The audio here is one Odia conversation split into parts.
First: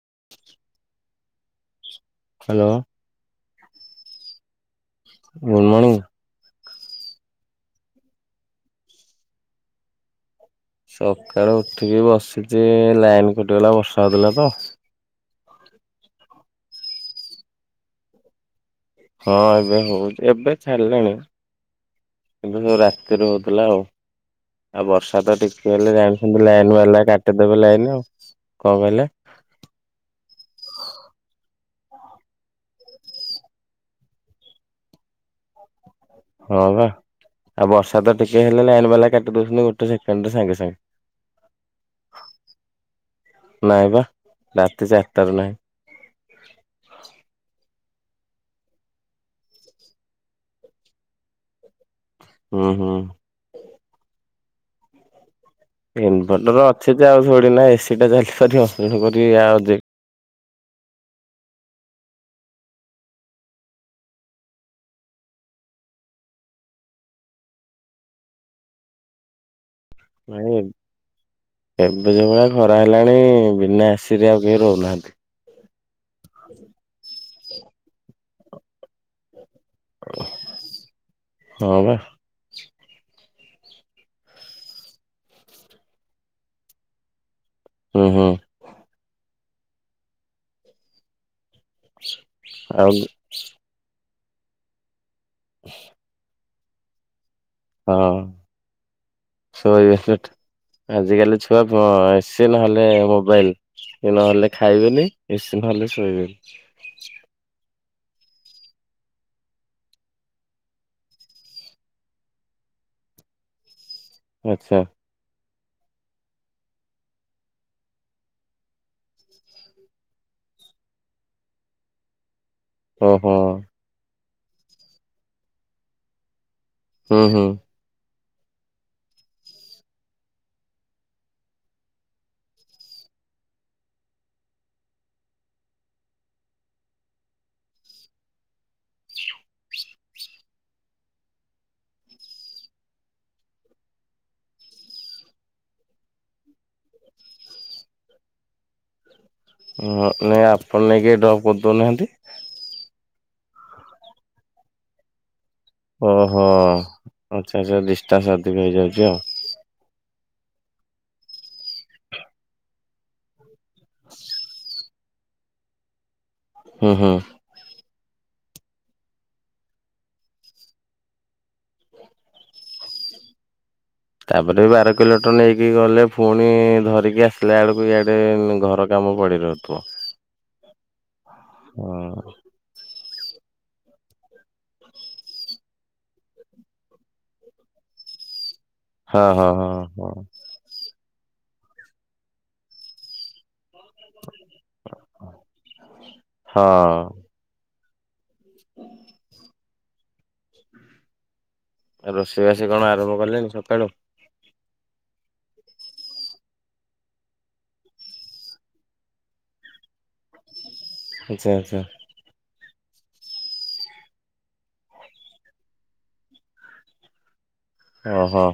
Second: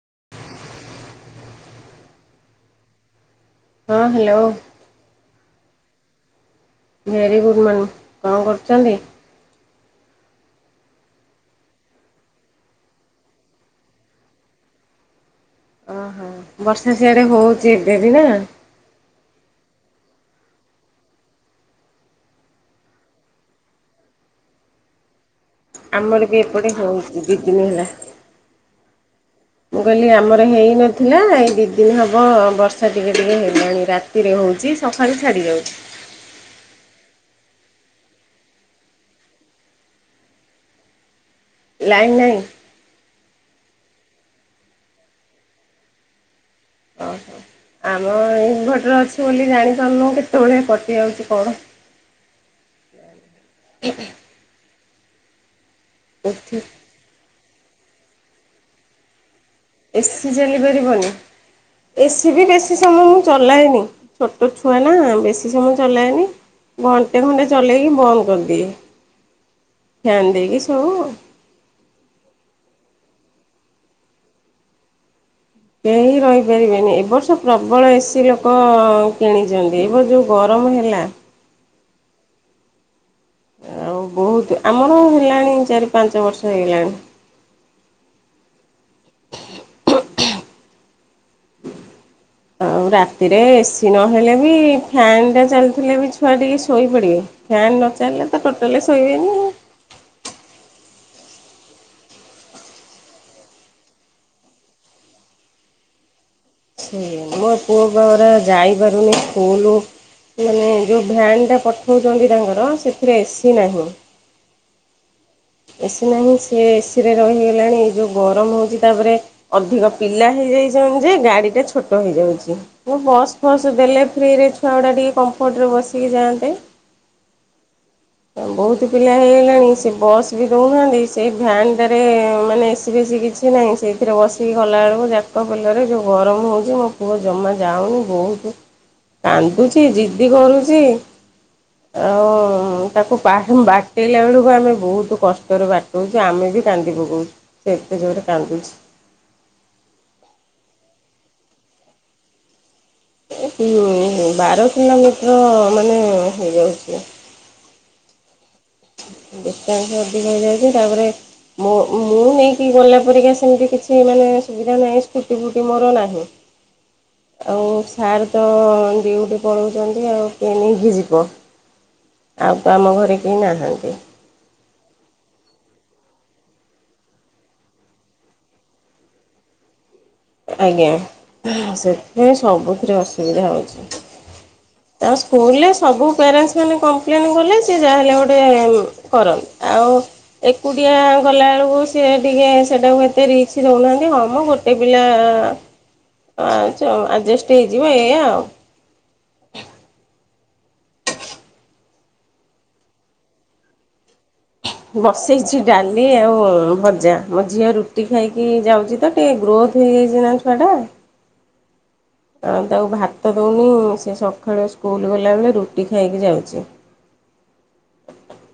[inaudible] ହାଲୋ। ହଁ hello. Good morning. Very good morning କଣ କରୁଚନ୍ତି? ସକାଳୁ ଉଠିକି ବସିଚି ଲାଇନ କଟିଗଲା ବର୍ଷା ହେଉଥିଲା ତ। ଓହୋ ବର୍ଷା ସିଆଡେ ହଉଚି ଏବେ ବି ନା। ହଁ ଏବେ ହଉଚି ଏବେ ଛାଡିଲାଣି। କିନ୍ତୁ ରାତିରେ ହଉଥିଲା ଆଉ ବର୍ଷା ତ ଠିକ ହେଲେ ଆମର ବି ଜାଣିଚନ୍ତି ଏପଟେ ଲାଇନ ବାଲା ହଉଛି ଦି ଦିନ କାଟିଦେବେ ହେଲା। ଲାଇନ ଆଉ କଣ କହିଲେ? ମୁଁ କହିଲି ଆମର ହେଇ ନଥିଲା ଏଇ ଦି ଦିନ ହବ ବର୍ଷା ଟିକେ ଟିକେ ହେଲାଣି ରାତିରେ ହଉଚି ସକାଳୁ ଛାଡ଼ିଯାଉଚି। ହଁ ବା ଆଉ ବର୍ଷା ତ ଟିକେ ହେଲେ ଲାଇନ ବାଲା କାଟି ଦଉଚନ୍ତି ଗୋଟେ ସେକେଣ୍ଡରେ ସାଙ୍ଗେ ସାଙ୍ଗେ ଲାଇନ ନାଇଁ। ନାଇଁ ବା। ରାତି ଚାରଟାରୁ ନାହିଁ। ଓ ହୋ। ଆମ ଇନଭଟର ଅଛି ବୋଲି ଜାଣିପାରୁନୁ କେତେବେଳେ କଟି ଯାଉଚି କଣ। ହୁଁ ହୁଁ। ଇନଭର୍ଟର ଅଛି ଯେ ଆଉ ଥୋଡି ନା ଏସି ଟା ଚାଲିବ ତେଣୁକରି ଆଉ ଯେ ଏସିି ଚାଲିପାରିବନି। ଏସି ବି ବେଶୀ ସମୟ ମୁଁ ଚଲାଏନି ଛୋଟ ଛୁଆ ନା ବେଶୀ ସମୟ ଚଲାଏନି। ଘଣ୍ଟେ ଘଣ୍ଟେ ଚଲେଇକି ବନ୍ଦ କରିଦିଏ। ଫ୍ୟାନ୍ ଭାଇ ଦେଇକି ସବୁ ଏବେ ଏବେ ଯଉ ଭଳିଆ ଗର ହେଲାଣି ବିନା ଏସିରେ ଆଉ କେହି ରହୁନାହାନ୍ତି। କେହି ରହିପାରିବେନି, ଏ ବର୍ଷ ପ୍ରବଳ ଏସି ଲୋକ କିଣି ଏବେ ଯୋଉ ଗରମ ହେଲା। ହଁ ବା। ଆଉ ବହୁତ ଆମର ହେଲାଣି ଚାରି ପାଞ୍ଚ ବର୍ଷ ହେଇଗଲାଣି। ହୁଁ ହୁଁ । ଆଉ ରାତିରେ ଏସି ନ ହେଲେ ବି ଫ୍ୟାନ୍ ଟା ଚାଲିଥିଲେ ବି ଛୁଆ ଟିକେ ଶୋଇପଡ଼ିବେ । ଫ୍ୟାନ ନ ହଁ ଚାଲିଲେ ତ ଟୋଟାଲି ଶୋଇବେନି। ଶୋଇବେ ସେଠି ଆଜିକାଲି ଛୁଆ ବ ଏସି ନହଲେ ମୋବାଇଲ । ନହେଲେ ଖାଇବେନି ଏସି ନହେଲେ ଶୋଇବେନି। ସେଇଆ ମୋ ପୁଅ ବା ପରା ଯାଇ ପାରୁନି ସ୍କୁଲ। ମାନେ ଯୋଉ ଭ୍ୟାନ ଟା ପଠଉଛନ୍ତି ତାଙ୍କର ସେଥିରେ ଏସି ନାହିଁ। ଆଚ୍ଛା । ଏସି ନାହିଁ ସେ ଏସି ରେ ରହିଗଲାଣି ଏ ଯୋଉ ଗରମ ହଉଛି ତାପରେ ଅଧିକ ପିଲା ହେ ହେଇ ଯାଇ ଛନ୍ତି ଯେ ଗାଡି ଟା ଛୋଟ ହେଇ ଯାଉଛି। ଓହୋ। ବସ୍ ଫସ୍ ଦେଲେ ଫ୍ରିରେ ଛୁଆ ଗୁଡା ଟିକେ କମ୍ଫର୍ଟ ରେ ବସିକି ଯାଆନ୍ତେ । ହୁଁ ହୁଁ । ବହୁତ ପିଲା ହେଇଗଲାଣି ସେ ବସ୍ । ବି ଦଉନାହାନ୍ତି ସେଇ ଭ୍ୟାନଟାରେ ମାନେ ଏସି ଫେଶି କିଛି ନାହିଁ ସେଇଥିରେ ବସିକି ଗଲାବେଳକୁ ଯା ଯାକ ପେଲା ରେ ଯୋଉ ଗରମ ହଉଛି ମୋ ପୁଅ ଜମା ଯାଉନି ବହୁତ କାନ୍ଦୁଛି ଜିଦ୍ଦି କରୁଚି। ଆଉ ତାକୁ ପା ହେମ ବାଟେଇଲା ବେଳକୁ ଆମେ ବହୁତ। କଷ୍ଟରେ ବାଟଉଚୁ ଆମେ ବି କାନ୍ଦି ପକାଉଛୁ ସେ ଏତେ ଜୋରେ କାନ୍ଦୁଛି । ହଁ ନାଇଁ ଆପଣ ନେଇକି ଡ୍ରପ୍ କରି ଦଉ ନାହାନ୍ତି। ବାର କିଲୋମିଟର । ଓହୋ ଆଚ୍ଛା ଆଚ୍ଛା ଡିଷ୍ଟାନ୍ସ ଅଧିକ ହେଇଯାଉଛି ଆଉ । ହେଇଯାଇଛି ତାପରେ ମୋ ମୁଁ ନେଇକି ଗଲା ପରିକା ସେମିତି କିଛି ମାନେ ସୁବିଧା ନାହିଁ । ସ୍କୁଟି ଫୁଟି ମୋର ନାହିଁ । ହୁଁ ହୁଁ । ସାର୍ ତ ଡିଉଟି ପଳଉଚନ୍ତି ଆଉ କିଏ ନେଇକି ଯିବ । ଆଉ ତ ଆମ ଘରେ କେହି ନାହାନ୍ତି। ଏପଟେ ବି ବାର କିଲୋମଟର ନେଇକି ଗଲେ ପୁଣି ଧରିକି ଆସିଲା ବେଳକୁ ଇଆଡ଼େ ଘର କାମ ପଡ଼ିରହିବ । ଯାଉଥିବ। ଆଜ୍ଞା ସେଥିପାଇଁ ସବୁଥିରେ ଅସୁବିଧା ହଉଛି । [inaudible] ତାଙ୍କ ସ୍କୁଲରେ ସବୁ ପ୍ୟାରେଣ୍ଟସ ମାନେ କମ୍ପ୍ଲେନ କଲେ ସେ ଯାହା ହେଲେ ଗୋଟେ । ହଁ ହଁ କରନ୍ତେ ଆଉ ହଁ ଏକୁଟିଆ । ଗଲା ବେଳକୁ ସିଏ ଟିକେ ସେଟାକୁ ଏତେ ରିକ୍ସ ଦଉନାହାନ୍ତି ହଁ ମ ଗୋଟେ । ପିଲା ହଁ ଚଲୁ ଆଡ଼ଯେଷ୍ଟ ହେଇଯିବ ଏଇଆ ଆଉ। [inaudible] ଆଉ ରୋଷେଇ ବାସି କଣ ଆରମ୍ଭ କଲେଣିି ସକାଳୁ। ବସେଇଛି ଡାଲି ଆଉ ଭଜା ମୋ ଝିଅ ରୁଟି ଖାଇକି ଯାଉଛି ତ ଟିକେ ଗ୍ରୋଥ ହେଇ ଯାଇଛି । ଛି ନା ଛୁଆଟା । ଆଚ୍ଛା ଆଚ୍ଛା । ଆମେ ତାକୁ ଭାତ ଦଉନୁ ସେ ସକାଳୁ ସ୍କୁଲ ଗଲାବେଳେ ରୁଟି ଖାଇକି ଯାଉଛି। ଓ ହୋ।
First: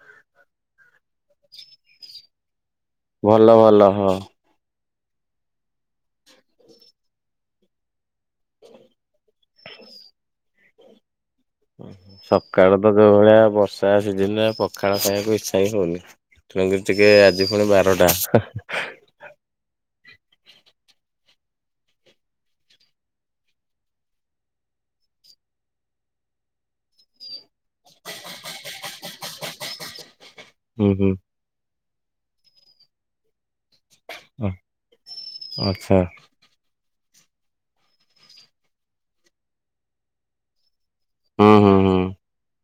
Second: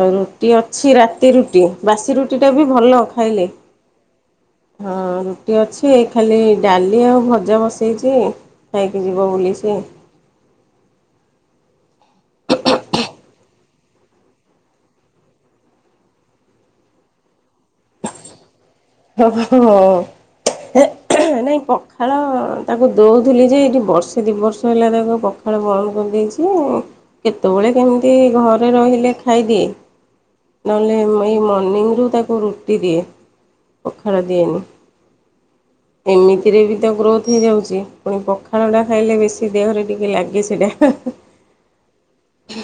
ଆଉ ରୁଟି ଅଛି ରାତି ରୁଟି ବାସି ରୁଟି ଟା ବି। ଭଲ ଖାଇଲେ ଭଲ ଭଲ ହଁ । ହଁ ରୁଟି ଅଛି ଖାଲି ଡାଲି ଆଉ ଭଜା ବସେଇଛି ଖାଇକି ଯିବ ବୋଲି ସେ। ଏକ ହ ଉଁ ହୁଁ ସକାଳୁ ତ ଯୋଉ ଭଳିଆ ବର୍ଷା ସିଜନରେ ପଖାଳ ଖାଇବାକୁ ଇଚ୍ଛା ହିଁ ହଉନି । ଠିଆ ହେଇଚୁ ଆଜି ଟିକେ ପୁଣି ବାରଟା। ଓହୋ। ନାଇଁ ପଖାଳ ତାକୁ ଦେଉଥିଲି ଯେ ଏଇଠି ବର୍ଷେ ଦୁଇ ବର୍ଷ ହେଲା ତାକୁ ପଖାଳ ବନ୍ଦ କର ଦେଇଚୁ କେତେବେଳେ କେମିତି ଘରେ ରହିଲେ ଖାଇଦିଏ। ହୁଁ ନହେଲେ ହୁଁ ଏଇ ମର୍ଣ୍ଣିିଂରୁ ତାକୁ ରୁଟି ଦିଏ ପଖଳ ଦିଏନି। ଆଚ୍ଛା ଏମିତିରେ ବି ତ ଗ୍ରୋଥ୍ ହେଇଯାଉଛି ପୁଣି ପଖାଳଟା ଖାଇଲେ ବେଶୀ ଦେହରେ ଟିକେ ଲାଗେ ସେଇଟା। ହୁଁ ହୁଁ ହୁଁ। ଉଁ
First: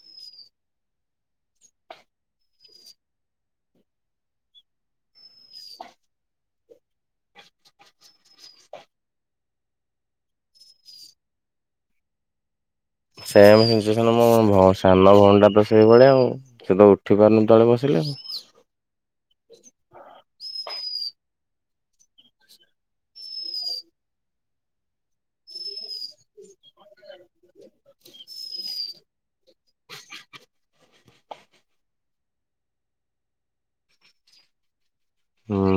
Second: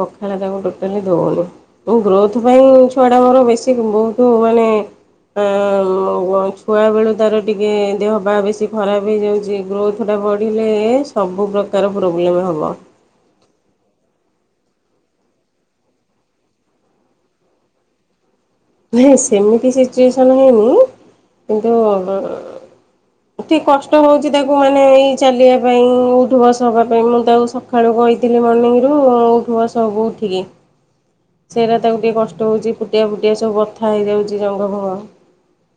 ପଖାଳ ତାକୁ ଟୋଟାଲି ଦେଉନି ମୁଁ ଗ୍ରୋଥ ପାଇଁ ଛୁଆଟା ମୋର ବେଶୀ ବହୁତ ମାନେ ଆ ଛୁଆ ବେଳୁ ତାର ଟିକେ ଦେହ ବାହା ବେଶୀ ଖରାପ ହେଇଯାଉଛି ଗ୍ରୋଥ ଟା ବଢିଲେ ସବୁ ପ୍ରକାର ପ୍ରୋବ୍ଲେମ ହବ। ସେମ୍ ଇଂଞ୍ଜେସ୍କନ ମୁଁ ସାନ ଭଉଣି ତ ସେଇଭଳିଆ ଆଉ ସେ ତ ଉଠି ପାରୁନି ତଳେ ବସିଲେ। ହୁଁ। ନାଇଁ ସେମିତି ସିଚୁଏସନ୍ ହେଇନି କିନ୍ତୁ ଠିକ୍ କଷ୍ଟ ହଉଛି ତାକୁ ମାନେ ଏଇ ଚାଲିବା ପାଇଁ ଉଠ ବସ ହେବା ପାଇଁ ମୁଁ ତାକୁ ସକାଳୁ କହିଥିଲି ମର୍ଣ୍ଣିଂ ରୁ ଉଠୁ ସବ ହବୁ ଉଠିକି। ସେଇଟା ତାକୁ ଟିକେ କଷ୍ଟ ହଉଛି ଫୁଟିଆ ଫୁଟିଆ ସବୁ ବଥା ହେଇଯାଉଛି ଜଙ୍ଗ ଫଙ୍ଗ। ହୁଁ।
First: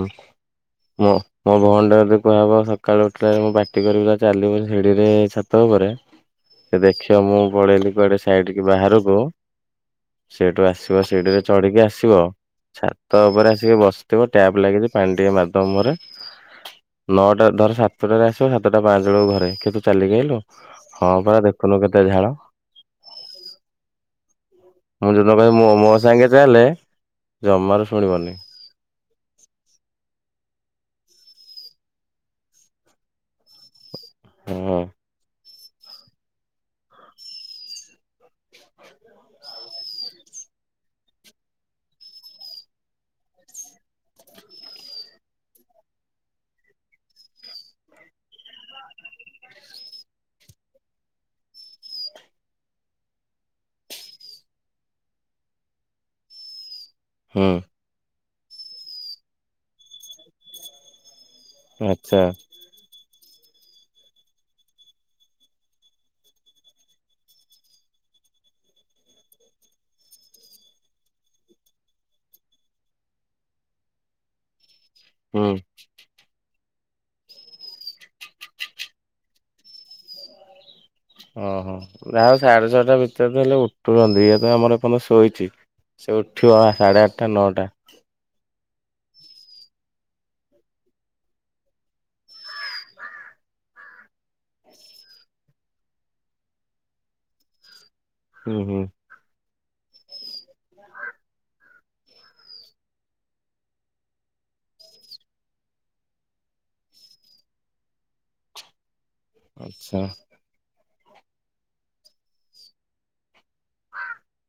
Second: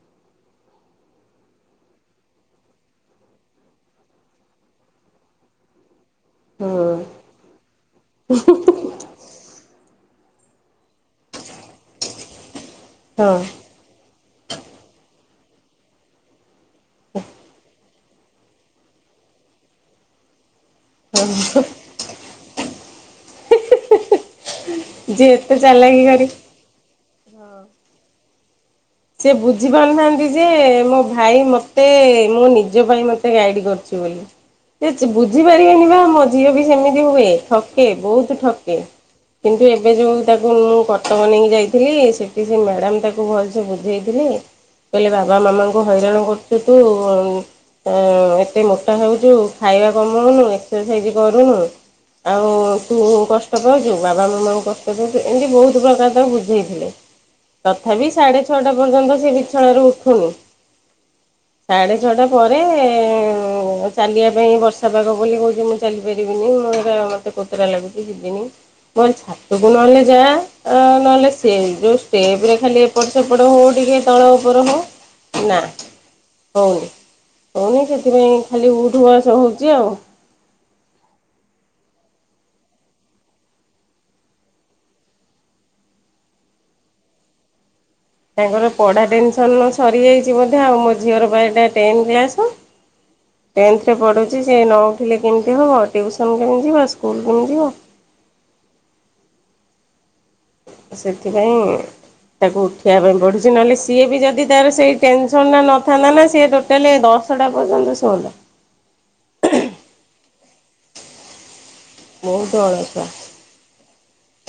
ମୋ ମୋ ଭଉଣି ଟା ଯଦି କୁହାହବ ସକାଳୁ ଉଠିଲା ମୁଁ ପାଟି କରିବ ଚାଲିବ ଶିଢରେ ଛାତ ଘରେ ସେ ହୁଁ ଦେଖେ ମୁଁ ପଳେଇଲି କୁଆଡେ ସାଇଡ କି ବାହାରକୁ ସେଠୁ ଆସିବ ସିଢିରେ ଚଢିକି ଆସିବ ଛାତ ହଁ। ଉପରେ ଆସିକି ବସ ଟ୍ୟାପ ଲାଗିଛି ପାଣି ଟିକେ ମାଧ୍ୟମରେ ନଅଟା ଧର ସାତ ସାତଟାରେ ଆସିବ ସାତଟା ପାଞ୍ଚ ବେଳକୁ ଘରେ କି ତୁ ଚାଲି ଆଇଲୁ ହଁ ପରା ଦେଖୁନୁ କେତେ ଝାଳ। ମୁଁ ଯିଏ ଯୋଦନ ଏତେ କହିଲି ମୋ ଚାଲାକି କରି ସାଙ୍ଗେ ଚାଲେ ଜମାରୁ ଶୁଣିବନି। ସେ ବୁଝି ପାରୁନାହାନ୍ତି ଯେ ମୋ ଭାଇ ମତେ ମୋ ନିଜ ପାଇଁ ମତେ ଗାଇଡ ହଁ କରୁଛି। ବୁଝିପାରିବେନି ବା ମ ଝିଅ ବି ସେମିତି ହୁଏ ଠକେ ବହୁତ ଠକେ। କିନ୍ତୁ ଏବେ ଯୋଉ ତାକୁ ମୁଁ କଟକ ନେଇକି ଯାଇଥିଲି ସେଠି ସେ ମ୍ୟାଡାମ ତାକୁ ଭଲ ସେ ବୁଝେଇଥିଲି କହିଲେ ବାବା ମାମାଙ୍କୁ ହଇରାଣ କରୁଛୁ ତୁ। ହ ଏତେ ମୋଟା ହଉଛୁ ଖାଇବା କମଉନୁ ଏକ୍ସରସାଇଜ କରୁନୁ। ଆଉ ତୁ କଷ୍ଟ ପାଉଛୁ ବାବା ମାମାଙ୍କୁ କଷ୍ଟ ଦଉଛୁ ଏମିତି ବହୁତ ପ୍ରକାର ତ ବୁଝେଇଥିଲେ। ହୁଁ। ତଥାପି ସାଢ଼େ ଛଅଟା ପର୍ଯ୍ୟନ୍ତ ସେ ବିଛଣାରୁ ଉଠୁନି। ସାଢ଼େ ଆଚ୍ଛା ଛଅଟା ପରେ ଏ ହୁଁ ଚାଲିବା ପାଇଁ ବର୍ଷା ପାଗ ବୋଲି କହୁଛି ମୁଁ ଚାଲି ପାରିବିନି ମୁଁ ଏ ମତେ କତରା ଲାଗୁଛି ଯିବିନି। ମୋର ଛାତକୁ ନହଲେ ଯା ଆ ନହଲେ ସେ ଯୋଉ ଷ୍ଟେପ ରେ ଖାଲି ଏପଟ ସେପଟ ହଉ ଟିକେ ତଳ ଉପର ହଉ। ହୁଁ। ନା ହଉନି ହଉନି ସେଥିପାଇଁ ଖାଲି ଉଠୁ ବସ ହଉଛି ଆଉ। ଓହୋ ରାହୁ ସାଢ଼େ ଛଅଟା ଭିତରେ ହେଲେ ଉଠୁଛନ୍ତି ଇଏ ତ ଆମର ଏପଯ୍ୟନ୍ତ ଶୋଇଛି। ସେ ଉଠିବ ସାଢ଼େ ଆଠଟା ନଅଟା। ତାଙ୍କର ପଢ଼ା ଟେନସନ ନ ସରିଯାଇଛି ବୋଧେ ଆଉ ମୋ ଝିଅର ପା ଟେନ୍ କ୍ଲାସ। ଟେନ୍ଥରେ ପଢ଼ୁଛି ସେ ନଉଠିଲେ କେମିତି ହବ ଟ୍ୟୁସନ୍ କେମିତି ଯିବ ସ୍କୁଲ କେମିତି ଯିବ। ହୁଁ ହୁଁ। ସେଥିପାଇଁ ତାକୁ ଉଠେଇବା ପାଇଁ ପଡୁଛି ନହେଲେ ସିଏ ବି ଯଦି ତାର ସେଇ ଟେନସନ ଟା ନଥାନ୍ତା ନା ସେ ଟୋଟାଲି ଦ ଦଶଟା ପର୍ଯ୍ୟନ୍ତ ସୋଲ। ଆଚ୍ଛା। ବହୁତ ଅଳସୁଆ।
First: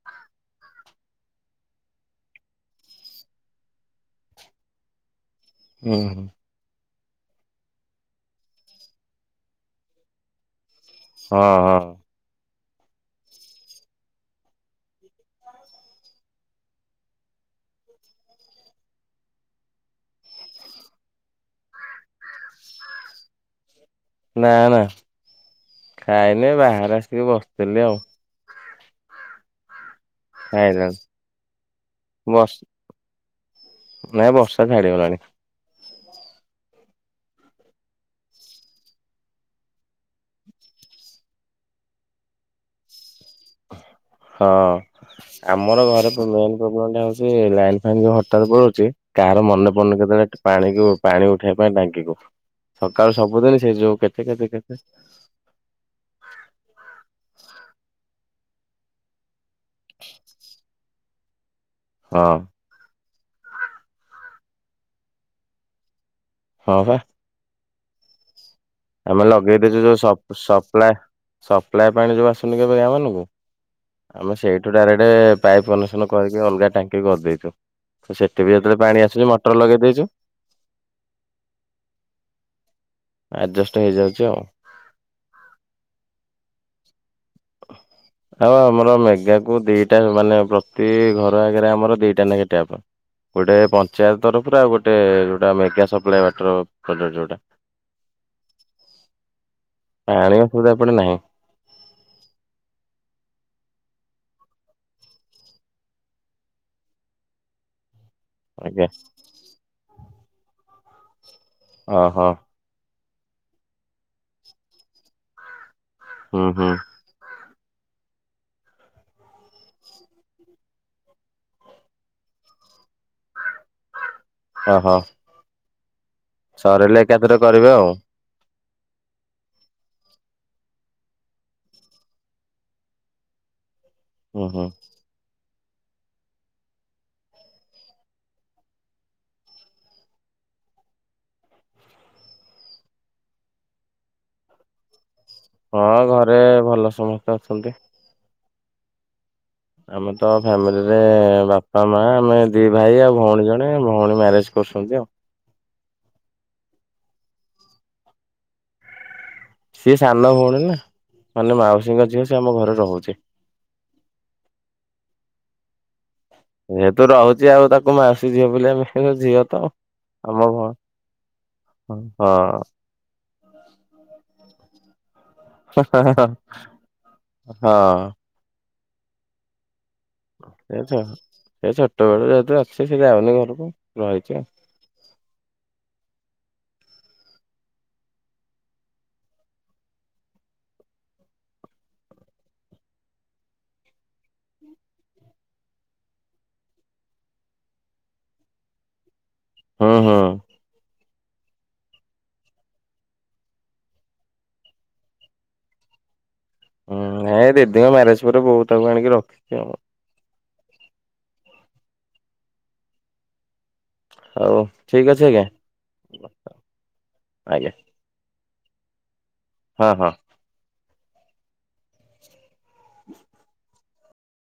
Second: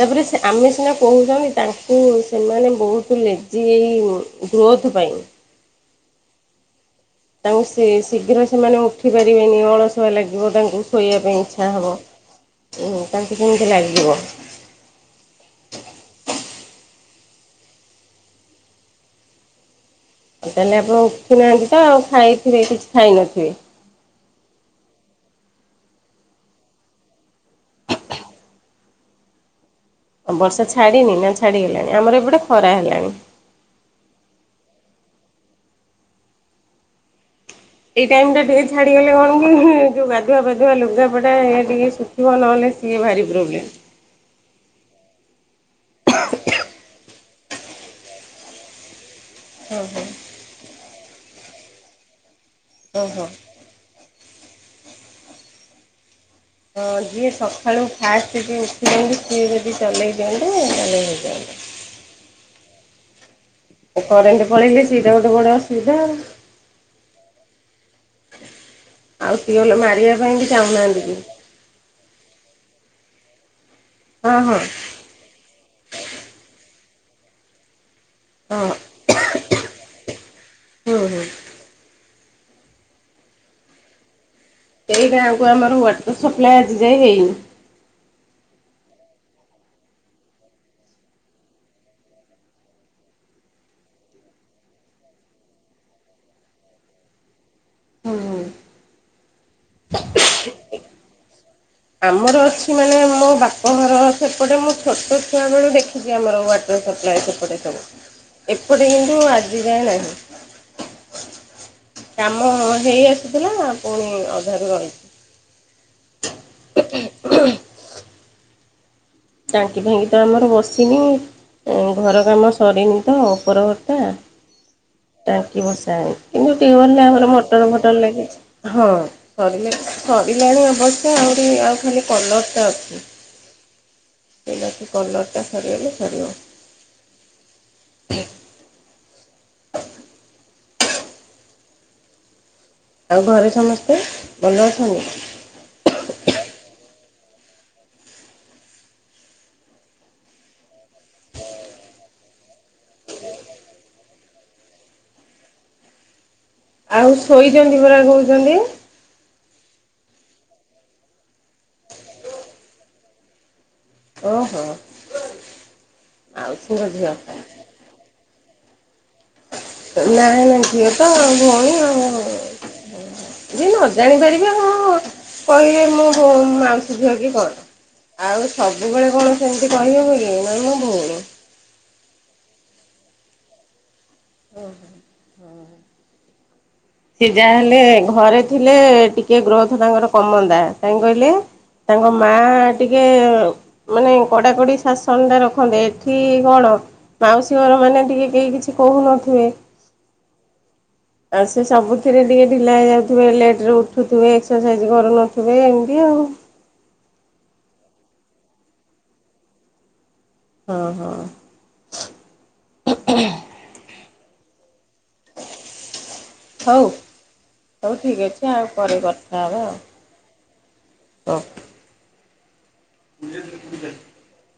ବୁରିସ୍ ଆମେ ସିନା କହୁଛନ୍ତି ତାଙ୍କୁ ସେମାନେ ବହୁତ ଲେଜି ଏଇ ଗ୍ରୋଥ ପାଇଁ। ହୁଁ ହୁଁ। ତାଙ୍କୁ ସେ ଶୀଘ୍ର ସେମାନେ ଉଠି ପାରିବେନି ଅଳସୁଆ ଲାଗିବ ତାଙ୍କୁ। ଶୋଇବା ପାଇଁ ହଁ ଇଚ୍ଛା ହଁ ହବ। ଉଁ ତାଙ୍କୁ କେମିତି ଲାଗିବ? ତାହେଲେ ଆପଣ ଉଠୁନାହାନ୍ତି ତ ଆଉ ଖାଇଥିବେ କିଛି ଖାଇନଥିବେ। ନାଁ ନାଁ ଖାଇନି ବାହାରେ ଆସିକି ବସିଥିଲି ଆଉ। ବର୍ଷା ଥାଇଲାଣ୍ଡ ଛାଡିନି ନା ଛାଡିଗଲାଣି ଆମର ଏପଟେ ବର୍ଷ ଖରା ହେଲାଣି। ନାଇଁ ବର୍ଷା ଛାଡିଗଲାଣି। ଏଇ ଟାଇମ ଟା ଟିକେ ଛାଡିଗଲେ କଣ କି ଯୋଉ ଗାଧୁଆ ପାାଧୁଆ ଲୁଗାପଡା ଟିକେ ଶୁଖିବ ନହେଲେ ସିଏ ଭାରି ପ୍ରୋବ୍ଲେମ୍। ହଁ ଆମର ଘରେ ମେନ୍ ପ୍ରୋବ୍ଲେମ ଟା ହଉଛି ଲାଇନ୍ ଫାଇନ୍ ଯୋଉ ହଠାତ୍ ପଳଉଛି କାହାର ମନେ ପନେ କେତେବେଳେ ପାଣିକୁ ପାଣି ଉଠେଇବା ପାଇଁ ଟାଙ୍କିକୁ। ସକାଳୁ ଓହୋ। ସବୁଦିନ ସେ ଯୋଉ କେତେ କେତେ କେତେ ଟିକେ ଉଠିଚନ୍ତି ସିଏ ଯଦି ଚଲେଇ ଦିଅନ୍ତେ ତାହେଲେ ହେଇଯାନ୍ତା। ହଁ। କରେଣ୍ଟ ପଳେଇଲେ ସେଇଟା ଗୋଟେ ବଡ ଅସୁବିଧା ଆଉ। ହଁ ପା। [inaudible] ଆମେ ଆଉ ଲଗେଇ ଟିଅଲ ଦେଇଛୁ ଯୋଉ ମାରିବା ସପ୍ ପାଇଁ ବି ସପ୍ଲାଏ ଚାହୁଁନାହାନ୍ତି କି ସପ୍ଲାଏ ପାଣି ଯୋଉ ଆସୁନି କି ମାନଙ୍କୁ। ହଁ ଆମେ ହଁ ସେଇଠୁ ଡାଇରେଟ ପାଇପ୍ କନେକଷନ କରିକି ଅଲଗା ଟାଙ୍କି କରିଦେଇଛୁ। ତ ସେଠି ବି ହଁ। ଯେତେବେଳେ ପାଣି ଆସୁଛି ମଟର ଲଗେଇ ଦେଇଛୁ। ହୁଁ ହୁଁ ଆଡଜେଷ୍ଟ ହେଇଯାଉଛି ଆଉ। ଏଇ ଗାଁକୁ ଆମର ୱାଟର ସପ୍ଲାଏ ଆଜି ଯାଏଁ ହେଇନି। ଆଉ ଆମର ମେ ବେକୁ ଦିଟା ମାନେ ପ୍ରତି ଘର ଆଗରେ ଆମର ଦିଟା ନାଖେ ଟ୍ୟାପ। ଗୋଟେ ପଞ୍ଚାୟ ତରଫରୁ ଆଉ ଗୋଟେ ଯୋଉଟା ମେଗା ସପ୍ଲାଏ ୱେଟର ପାଖରେ ଯୋଉଟା। ହୁଁ ହୁଁ। ପଢ଼ାପଢ଼ି ନାହିଁ। ଆମର ଅଛି ମାନେ ମୋ ବାପଘର ସେପଟେ ମୁଁ ଛୋଟ ଛୁଆ ବେଳୁ ଦେଖିଛି ଆମର ୱାଆଟର ସପ୍ ଲାଏ ସେପଟେ କର। ଆଜ୍ଞା ଏପଟେ କିନ୍ତୁ ଆଜି ଯାଏଁ ନାହିଁ ଓହୋ କାମ ହେଇଆସୁ ଥିଲା ପୁଣି ଅଧାରୁ ରହିଚି। ହୁଁ ହୁଁ। ଟାଙ୍କି ଫାଙ୍କି ତ ଆମର ବସିନି। ଘର କାମ ସରିନି ତ ଉପରଘରଟା । ଓହୋ। ଟାଙ୍କି ବଷା ଏମିତି ସରିଲେ ଏକାଥରେ ମଟର କରିବେ ଆଉ ଫଟର ଲାଗିଛି। ହଁ ସରିଲା ସରିଲାଣି ଅବଶ୍ୟ ଆହୁରି ଆଉ ଖାଲି କଲରଟା ଅଛି। ହ [unintelligible] ସେଇଥିଲାଗି କଲର ସରିଲେ ସରିବ। ଆଉ ଘରେ ସମସ୍ତେ ଭଲ ଅଛନ୍ତି? ହଁ, ଘରେ ଭଲ ସମସ୍ତେ ଅଛନ୍ତି। ଆମେ ତ ଫ୍ୟାମିଲିରେ ବାପା ମା ଆମେ ଦି ଭାଇ ଆଉ ଭଉଣୀ ଜଣେ ଭଉଣୀ ମ୍ୟାରେଜ କରି କରୁଛନ୍ତି ଆଉ। ଆଉ ଶୋଇଛନ୍ତି ପରା କହୁଛନ୍ତି। ସିଏ ସାନ ଭଉଣୀ ନା ମାନେ ମାଉସୀଙ୍କ ଝିଅ ସେ ଆମ ଘରେ ରହୁଛି। ଓହୋ। ମାଉସୀଙ୍କ ଯେହେତୁ ଝିଅ ରହୁଛି ଆଉ ତାକୁ ମାଉସୀ ଝିଅ ବୋଲି ଆମେ ଝିଅ। ତ ନା ଆମ ଭ ସିଏତ ଭଉଣୀ। ହଁ ଯିଏ ନ ଜାଣି ପାରିବି ହଁ। କହିଲେ ମୁଁ ହଁ ମାଉସୀ ଝିଅ କି କଣ? ହଁ। ଆଉ ସବୁବେଳେ କଣ ସେମିତି? କହିହେବ କି ନାଇଁ ମୋ ସେ ଭଉଣୀ ଛୋଟ ବଳ ଯେହେତୁ ଅଛିେ ସେ ଯାଉନି ଘରକୁ ରହିଛି ଆଉ। ହଁ। [unintelligible] ସେ ଯାହା ହେଲେ ଘରେ ଥିଲେ ଟିକେ ଗ୍ରୋଥ ତାଙ୍କର କମତା କାହିଁ କହିଲେ? ତାଙ୍କ ମା ଟିକେ ମାନେ କଡାକଡି ଶାସନ ଟା ରଖନ୍ତେ ଏଠି । କଣ ମାଉସୀ ଘର ମାନେ ଟିକେ କେହି କିଛି କହୁନନ୍ତି? ହଁ ହଁ। ଆଉ ସେ ସବୁଥିରେ ଟିକେ ଢିଲା ହେଇଯାଉଥିବେ ଲେଟ ରେ ଉଠୁଥିବେ ଏକ୍ସରସାଇଜ କରୁନଥିବେ ଏମିତି ଆଉ। ହଁ, ନାଇଁ ଦିଦିଙ୍କ ମ୍ୟାରେଜ ପରେ ବୋ ତାକୁ ଆଣିକି ରଖିଥିଵ। ହଁ ହଁ। ହଉ ଠିକ୍ ଅଛି ଆଜ୍ଞା ହଉ ଆଜ୍ଞା । ହଉ ଠିକ୍ ଅଛି ଆଉ ପରେ କଥା ହେବା। ଆଉ ହ [unintelligible]